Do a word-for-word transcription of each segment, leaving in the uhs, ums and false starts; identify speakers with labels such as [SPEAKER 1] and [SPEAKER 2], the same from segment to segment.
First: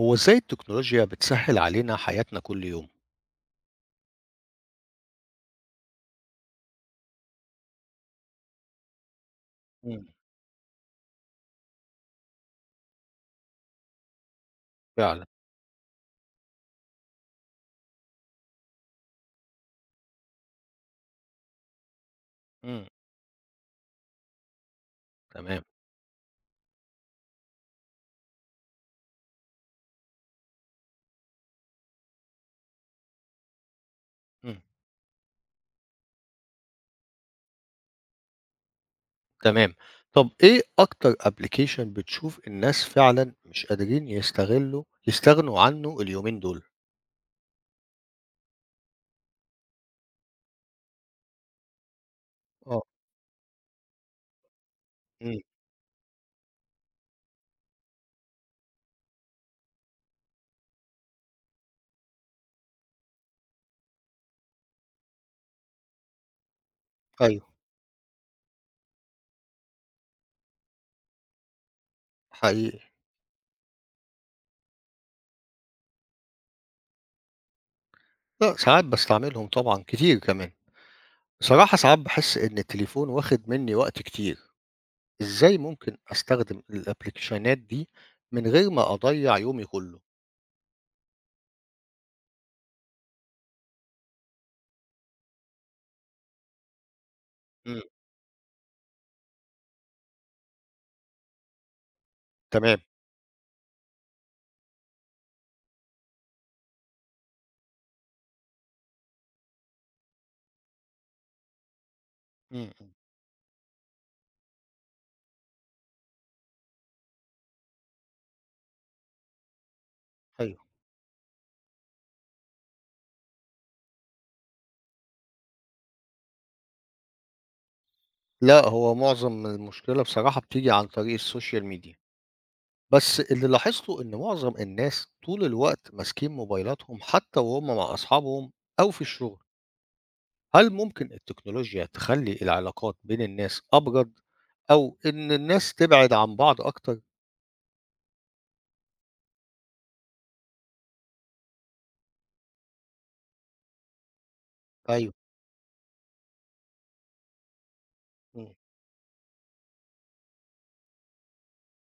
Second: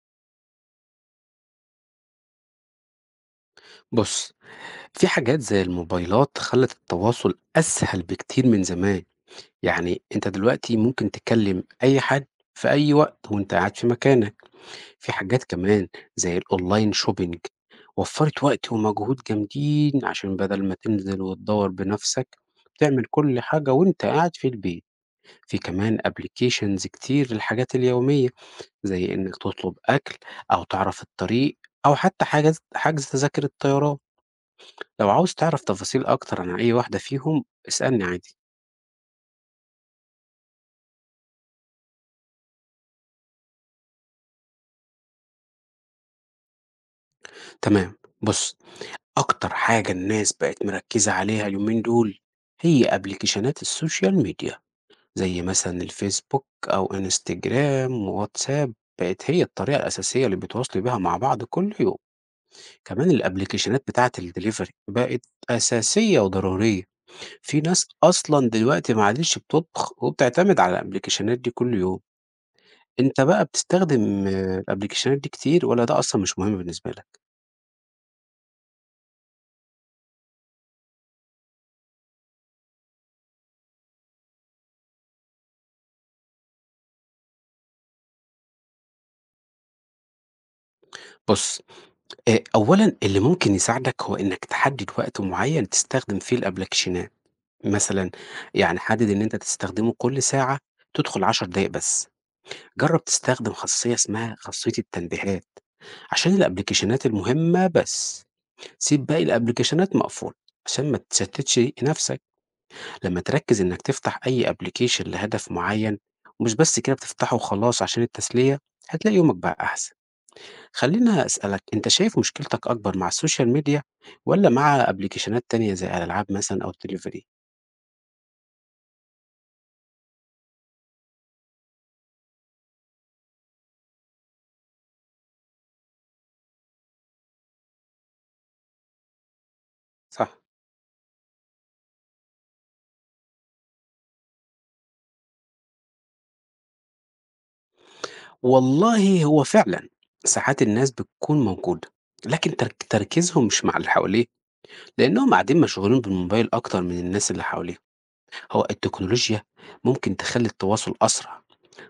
[SPEAKER 1] هو إزاي التكنولوجيا بتسهّل علينا حياتنا كل يوم؟
[SPEAKER 2] بُص، في حاجات زي الموبايلات خلّت التواصل أسهل بكتير من زمان، يعني
[SPEAKER 1] إمم،
[SPEAKER 2] أنت دلوقتي ممكن تكلّم أي حد في أي وقت وأنت قاعد في مكانك، في
[SPEAKER 1] فعلًا،
[SPEAKER 2] حاجات كمان زي الonline shopping وفّرت وقت ومجهود جامدين عشان بدل ما تنزل وتدوّر بنَفْسك،
[SPEAKER 1] إمم.
[SPEAKER 2] تعمل كل حاجة وأنت قاعد في البيت، في
[SPEAKER 1] تمام،
[SPEAKER 2] كمان applications كتير للحاجات اليومية، زي إنّك تطلب أكل أو تعرف الطريق أو حتى حجز حجز تذاكر الطيران.
[SPEAKER 1] إمم،
[SPEAKER 2] لو عاوز تعرف تفاصيل أكتر عن أي واحدة فيهم، اسألني عادي.
[SPEAKER 1] تمام. طَب إيه أكتر application بتشوف الناس فعلًا مش قادرين يستغلّوا يستغنوا عنّه اليومين دول؟
[SPEAKER 2] تمام، بُص، أكتر حاجة الناس بقت مركّزة عليها اليومين دول،
[SPEAKER 1] آه.
[SPEAKER 2] هي أبليكيشنات السوشيال ميديا،
[SPEAKER 1] إمم،
[SPEAKER 2] زي مثلًا الفيسبوك أو إنستجرام وواتساب، بقت هي الطريقة الأساسية اللي بيتواصلوا بيها مع بعض كل يوم. كمان الأبليكيشنات بتاعة الدليفري بقت أساسية وضرورية،
[SPEAKER 1] أيوه،
[SPEAKER 2] في ناس أصلًا دلوقتي ما عادتش بتطبخ وبتعتمد على الأبليكيشنات دي كل يوم.
[SPEAKER 1] حقيقي.
[SPEAKER 2] أنت بقى بتستخدم الأبلكيشنات دي كتير والّا ده أصلًا مش مهم بالنسبة لك؟
[SPEAKER 1] لأ، ساعات باستعملهم طبعًا كتير كمان. بصراحة ساعات باحس إن التليفون واخد منّي وقت كتير، إزاي ممكن أستخدم الأبليكيشنات دي من غير ما أضيّع يومي كُلّه؟
[SPEAKER 2] بُص، آآ أولًا اللي ممكن يساعدك هو إنك تحدد وقت معين تستخدم فيه الأبلكيشنات،
[SPEAKER 1] إمم.
[SPEAKER 2] مثلًا يعني حدد إن أنت تستخدمه كل ساعة تدخل 10 دقايق بس،
[SPEAKER 1] تمام.
[SPEAKER 2] جرّب تستخدم خاصية اسمها خاصية التنبيهات عشان الأبلكيشنات المهمة بس، سيب باقي الأبلكيشنات مقفولة عشان ما تشتتش نفسك.
[SPEAKER 1] إمم، إمم.
[SPEAKER 2] لما تركز إنك تفتح أي أبليكيشن لهدف معين ومش بس كده بتفتحه وخلاص عشان التسلية هتلاقي يومك بقى أحسن.
[SPEAKER 1] أيوه.
[SPEAKER 2] خلينا أسألك أنت شايف مشكلتك أكبر مع السوشيال ميديا ولا مع أبليكيشنات تانية زي الألعاب مثلا أو التليفري؟
[SPEAKER 1] لأ، هو معظم المشكلة بصراحة بتيجي عن طريق السوشيال ميديا، بس اللي لاحظته إن معظم الناس طول الوقت ماسكين موبايلاتهم حتى وهُم مع أصحابهم أو في الشغل،
[SPEAKER 2] صح.
[SPEAKER 1] هل ممكن التكنولوجيا تخلّي العلاقات بين الناس أبرد أو إن الناس تبعد عن بعض أكتر؟
[SPEAKER 2] والله هو فعلا ساعات الناس بتكون موجودة لكن ترك تركيزهم مش مع اللي حواليه
[SPEAKER 1] أيوه،
[SPEAKER 2] لأنهم قاعدين مشغولين بالموبايل أكتر من الناس اللي حواليهم.
[SPEAKER 1] إمم،
[SPEAKER 2] هو التكنولوجيا ممكن تخلي التواصل أسرع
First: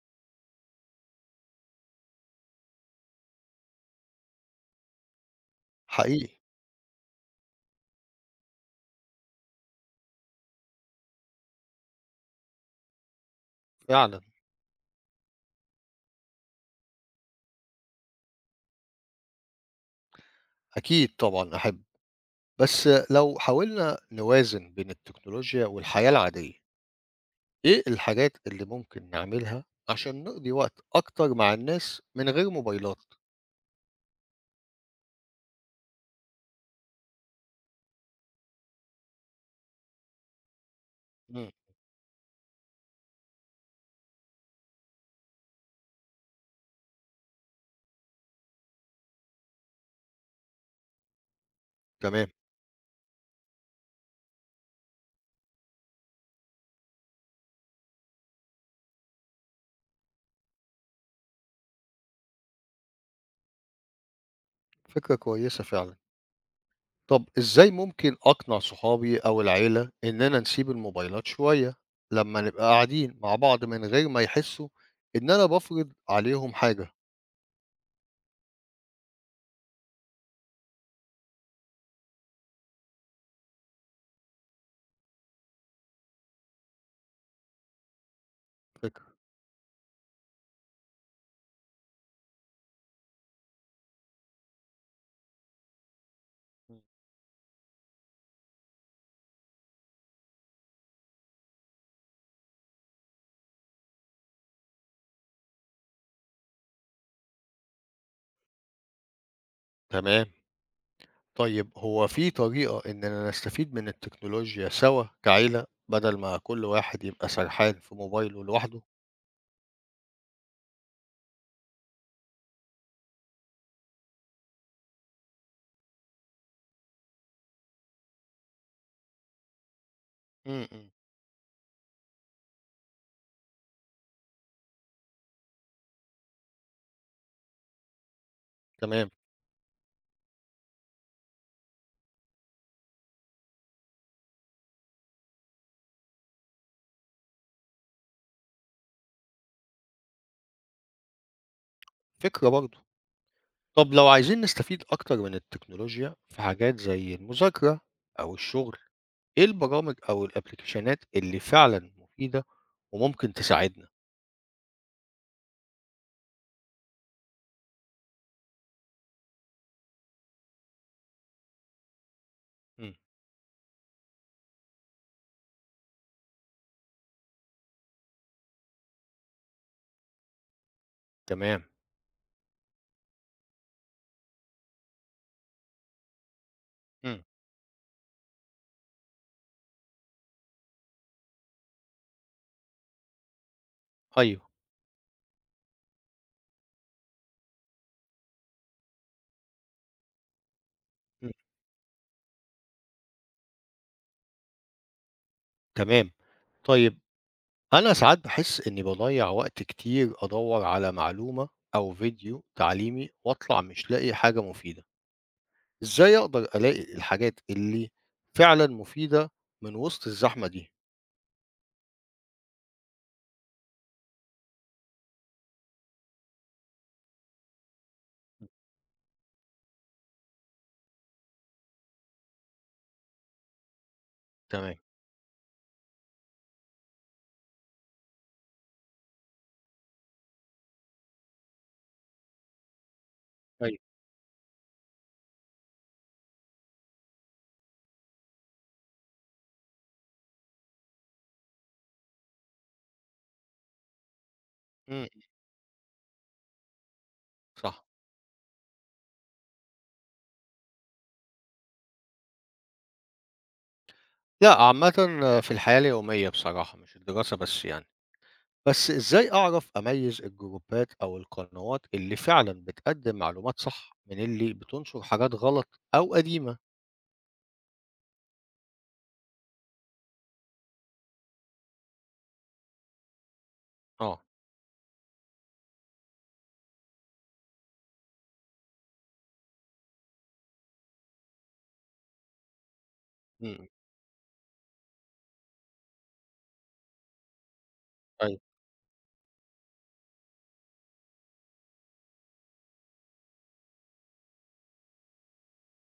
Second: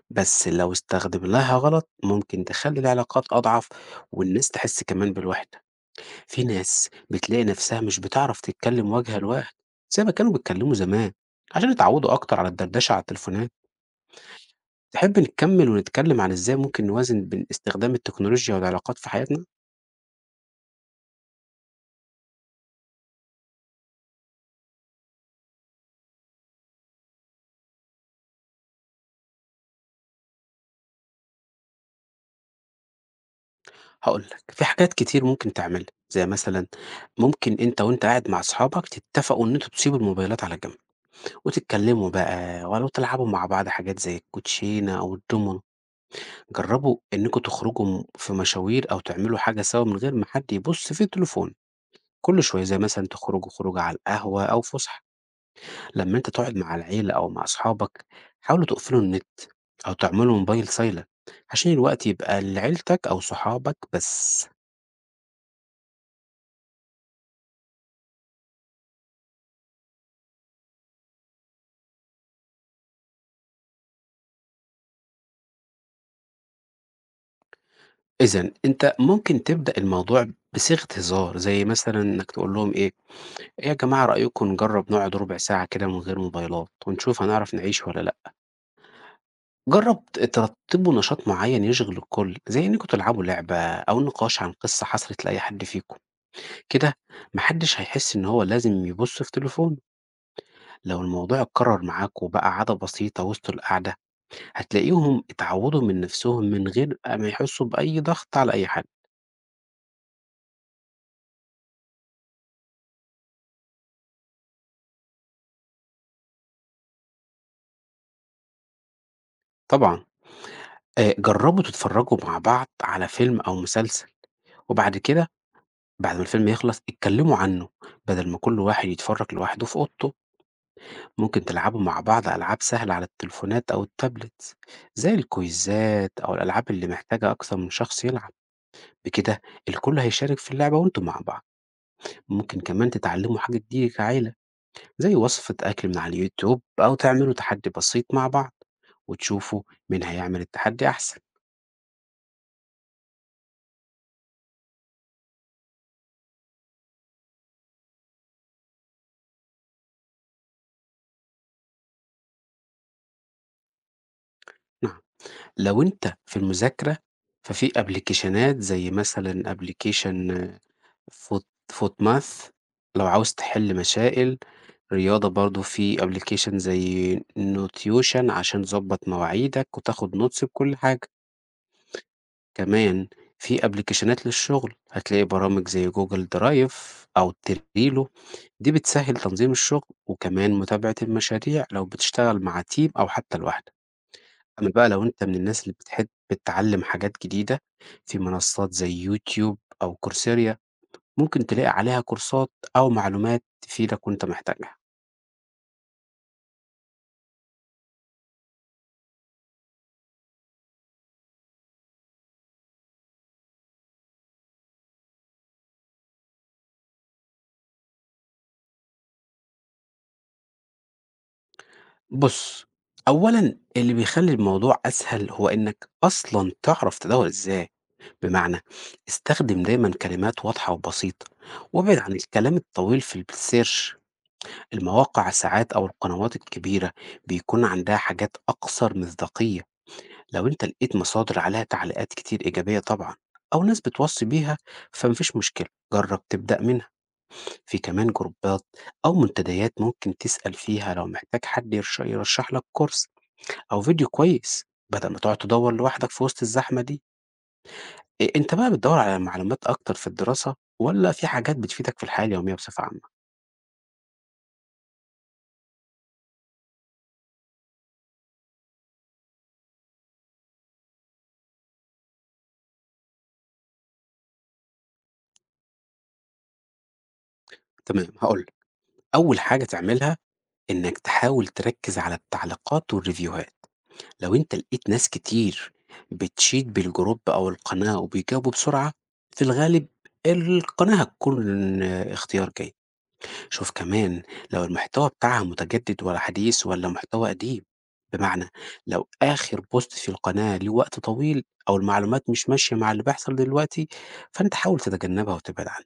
[SPEAKER 2] بس لو استخدمناها غلط ممكن تخلي العلاقات أضعف والناس تحس كمان بالوحدة.
[SPEAKER 1] حقيقي،
[SPEAKER 2] في ناس بتلاقي نفسها مش بتعرف تتكلم وجها لوجه زي ما كانوا بيتكلموا زمان عشان يتعودوا أكتر على الدردشة على التليفونات.
[SPEAKER 1] فعلًا،
[SPEAKER 2] تحب نكمل ونتكلم عن إزاي ممكن نوازن بين استخدام التكنولوجيا والعلاقات في حياتنا؟
[SPEAKER 1] أكيد طبعًا أحب، بس لو حاولنا نوازن بين التكنولوجيا والحياة العادية إيه الحاجات اللي ممكن نعملها عشان نقضي وقت أكتر مع الناس من غير موبايلات؟
[SPEAKER 2] هقولك في حاجات كتير ممكن تعملها زي مثلا ممكن انت وانت قاعد مع اصحابك تتفقوا ان انتوا تسيبوا الموبايلات على جنب
[SPEAKER 1] مم.
[SPEAKER 2] وتتكلموا بقى ولو تلعبوا مع بعض حاجات زي الكوتشينة او الدومينو. جربوا انكم تخرجوا م- في مشاوير او تعملوا حاجه سوا من غير ما حد يبص في التليفون
[SPEAKER 1] تمام،
[SPEAKER 2] كل شويه زي مثلا تخرجوا خروجه على القهوه او فسحه. لما انت تقعد مع العيله او مع اصحابك حاولوا تقفلوا النت او تعملوا موبايل سايلة عشان الوقت يبقى لعيلتك او صحابك بس.
[SPEAKER 1] فكرة كويسة فعلًا. طب إزاي ممكن أقنع صحابي أو العيلة إننا نسيب الموبايلات شوية لما نبقى قاعدين مع بعض من غير ما يحسوا إن أنا بافرض عليهم حاجة؟
[SPEAKER 2] اذا انت ممكن تبدا الموضوع بصيغه هزار زي مثلا انك تقول لهم ايه إيه يا جماعه رايكم نجرب نقعد ربع ساعه كده من غير موبايلات ونشوف هنعرف نعيش ولا.
[SPEAKER 1] فكرة.
[SPEAKER 2] جرّب ت ترتّبوا نشاط معيّن يشغِل الكل، زي إنّكم تلعبوا لعبة أو نقاش عن قصّة حصلت لأي حد فيكم،
[SPEAKER 1] مم.
[SPEAKER 2] كده ما حدّش هيحس إن هو لازم يبُص في تليفونه، لو الموضوع اتكرّر معاك وبقى عادة بسيطة وسط القعدة، هتلاقيهم اتعوّدوا من نَفْسهم من غير ما يحسّوا بأي ضغط على أي حد.
[SPEAKER 1] تمام. طيب هو في طريقة إننا نستفيد من التكنولوجيا سوا كعيلة بدل ما كل واحد يبقى سرحان في موبايله لوحده؟
[SPEAKER 2] طبعًا آآ جرّبوا تتفرّجوا مع بعض على فيلم أو مسلسل وبعد كده بعد ما الفيلم يخلص اتكلّموا عنّه بدل ما كل واحد يتفرّج لوحده في أوضته.
[SPEAKER 1] مم.
[SPEAKER 2] ممكن تلعبوا مع بعض ألعاب سهلة على التليفونات أو التابلت زي الكويزات أو الألعاب اللي محتاجة أكثر من شخص يلعب.
[SPEAKER 1] تمام،
[SPEAKER 2] بكده الكل هيشارك في اللعبة وانتوا مع بعض. ممكن كمان تتعلموا حاجة جديدة كعيلة زي وصفة أكل من على اليوتيوب أو تعملوا تحدي بسيط مع بعض وتشوفوا مين هيعمل التحدي أحسن.
[SPEAKER 1] فكرة برضه. طب لو عايزين نستفيد أكتر من التكنولوجيا في حاجات زي المذاكرة أو الشغل، إيه البرامج أو الأبلكيشنات اللي فعلًا مفيدة وممكن تساعدنا؟
[SPEAKER 2] نعم، لو أنت في المذاكرة ففي أبليكيشنات زي مثلا أبليكيشن فوت فوت ماث.
[SPEAKER 1] إمم،
[SPEAKER 2] لو عاوز تحل مسائل رياضة برضه في application زي notion عشان تضبط مواعيدك وتاخد notes بكل حاجة.
[SPEAKER 1] تمام،
[SPEAKER 2] كمان في ابلكيشنات للشغل هتلاقي برامج زي جوجل درايف
[SPEAKER 1] إمم،
[SPEAKER 2] او تريلو، دي بتسهل تنظيم الشغل وكمان متابعة المشاريع لو بتشتغل مع تيم او حتى لوحدك.
[SPEAKER 1] أيوه،
[SPEAKER 2] اما بقى لو انت من الناس اللي بتحب بتتعلم حاجات جديدة في منصات زي يوتيوب او كورسيريا
[SPEAKER 1] إمم،
[SPEAKER 2] ممكن تلاقي عليها كورسات او معلومات تفيدك وانت محتاجها.
[SPEAKER 1] تمام. طيب أنا ساعات باحس إني باضيّع وقت كتير أدوّر على معلومة أو فيديو تعليمي وأطلع مش لاقي حاجة مفيدة، إزاي أقدر ألاقي الحاجات اللي فعلًا مفيدة من وسط الزحمة دي؟
[SPEAKER 2] بُص، أولًا اللي بيخلّي الموضوع أسهل هو إنّك أصلًا تعرف تدوّر إزاي، بمعنى استخدم دايمًا كلمات واضحة وبسيطة، وابعد عن الكلام الطويل في الsearch.
[SPEAKER 1] تمام،
[SPEAKER 2] المواقع ساعات أو القنوات الكبيرة بيكون عندها حاجات أكثر مصداقية، لو أنت لقيت مصادر عليها تعليقات كتير إيجابية طبعًا، أو
[SPEAKER 1] أيوه،
[SPEAKER 2] ناس بتوصّي بيها فما فيش مشكلة، جرّب تبدأ منها، في كمان جروبات أو منتديات ممكن تسأل فيها لو محتاج حد يرش يرشح لك كورس. أو فيديو كويس،
[SPEAKER 1] إمم،
[SPEAKER 2] بدل ما تقعد تدوّر لوحدك في وسط الزحمة دي.
[SPEAKER 1] صح.
[SPEAKER 2] أ أنت بقى بتدوّر على معلومات أكتر في الدراسة والّا في حاجات بتفيدك في الحياة اليومية بصفة عامة؟
[SPEAKER 1] لأ، عامةً في الحياة اليومية بصراحة، مش الدراسة بس يعني. بس إزاي أعرف أميّز الجروبات أو القنوات اللي فعلًا بتقدّم معلومات صح، من اللي بتنشر حاجات غلط أو قديمة؟
[SPEAKER 2] تمام، هاقول لك. أول حاجة تعملها إنّك تحاول تركّز على التعليقات والريفيوهات.
[SPEAKER 1] آه،
[SPEAKER 2] لو أنت لقيت ناس كتير بتشيد بالجروب أو القناة وبيجاوبوا بسرعة، في الغالب القناة هتكون اختيار جيد.
[SPEAKER 1] إمم،
[SPEAKER 2] شوف كمان لو المحتوى بتاعها متجدد ولا حديث ولا محتوى قديم،
[SPEAKER 1] أيوه،
[SPEAKER 2] بمعنى لو آخر بوست في القناة ليه وقت طويل أو المعلومات مش ماشية مع اللي بيحصل دلوقتي فأنت حاول تتجنبها وتبعد عنها.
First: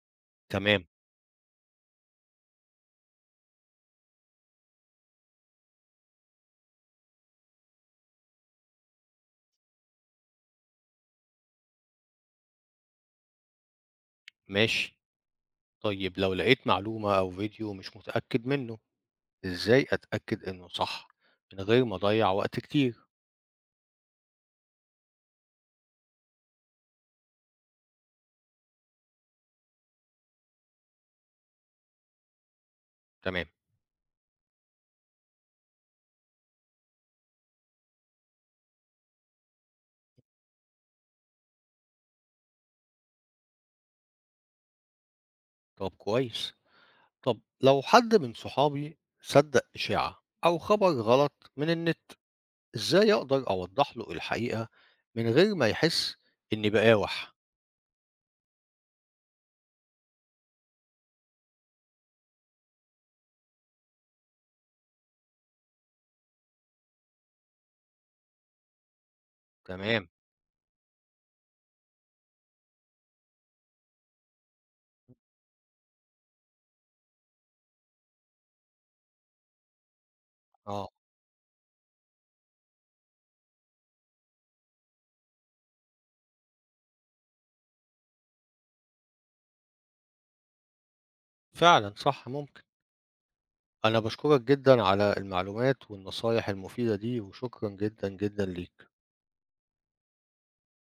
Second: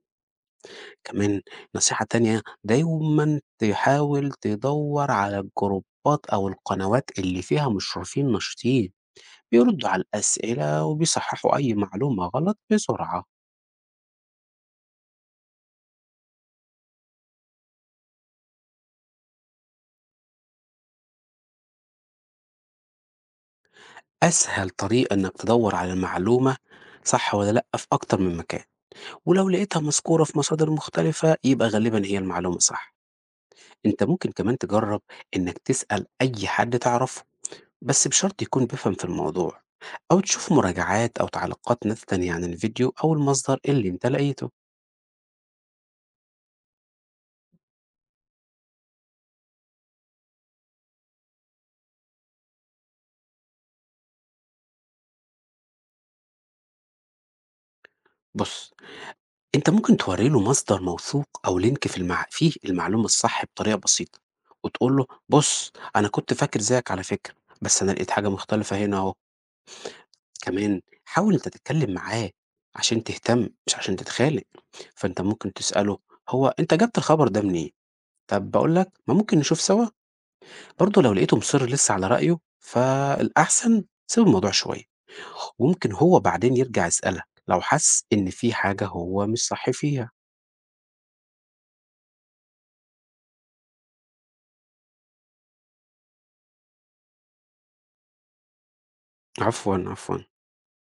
[SPEAKER 1] تمام،
[SPEAKER 2] كمان نصيحة تانية دايما تحاول تدور على الجروبات أو القنوات اللي فيها مشرفين نشطين بيردوا على الأسئلة وبيصححوا أي معلومة غلط بسرعة.
[SPEAKER 1] ماشي. طيب لو لقيت معلومة أو فيديو مش متأكد منه، إزاي أتأكد إنه صح، من غير ما أضيّع وقت كتير؟
[SPEAKER 2] أسهل طريقة إنك تدور على المعلومة صح ولا لأ في أكتر من مكان، ولو لقيتها مذكورة في مصادر مختلفة يبقى غالبا هي المعلومة صح.
[SPEAKER 1] تمام،
[SPEAKER 2] انت ممكن كمان تجرب انك تسأل اي حد تعرفه بس بشرط يكون بيفهم في الموضوع او تشوف مراجعات او تعليقات ناس تانية عن الفيديو او المصدر اللي انت لقيته.
[SPEAKER 1] طب كويس. طب لو حد من صحابي صدّق إشاعة أو خبر غلط من النت إزاي أقدر أوضّح له الحقيقة من غير ما يحس إني باقاوح؟ مم.
[SPEAKER 2] بص انت ممكن توري له مصدر موثوق او لينك في المع... فيه المعلومة الصح بطريقة بسيطة، وتقول له بص انا كنت فاكر زيك على فكرة بس انا لقيت حاجة مختلفة هنا اهو.
[SPEAKER 1] تمام،
[SPEAKER 2] كمان حاول أنت تتكلم معاه عشان تهتم مش عشان تتخانق، فأنت ممكن تسأله هو أنت جبت الخبر ده منين؟ طب بقول لك ما ممكن نشوف سوا.
[SPEAKER 1] آه،
[SPEAKER 2] برضه لو لقيته مصر لسه على رأيه فالأحسن سيب الموضوع شوية وممكن هو بعدين يرجع يسألك لو حس إن في حاجة هو مش صح فيها.
[SPEAKER 1] فعلًا صح ممكن. أنا باشكرك جدًا على المعلومات والنصايح المفيدة دي، وشكرًا جدًا، جدًا ليك.
[SPEAKER 2] عفوا، عفوا.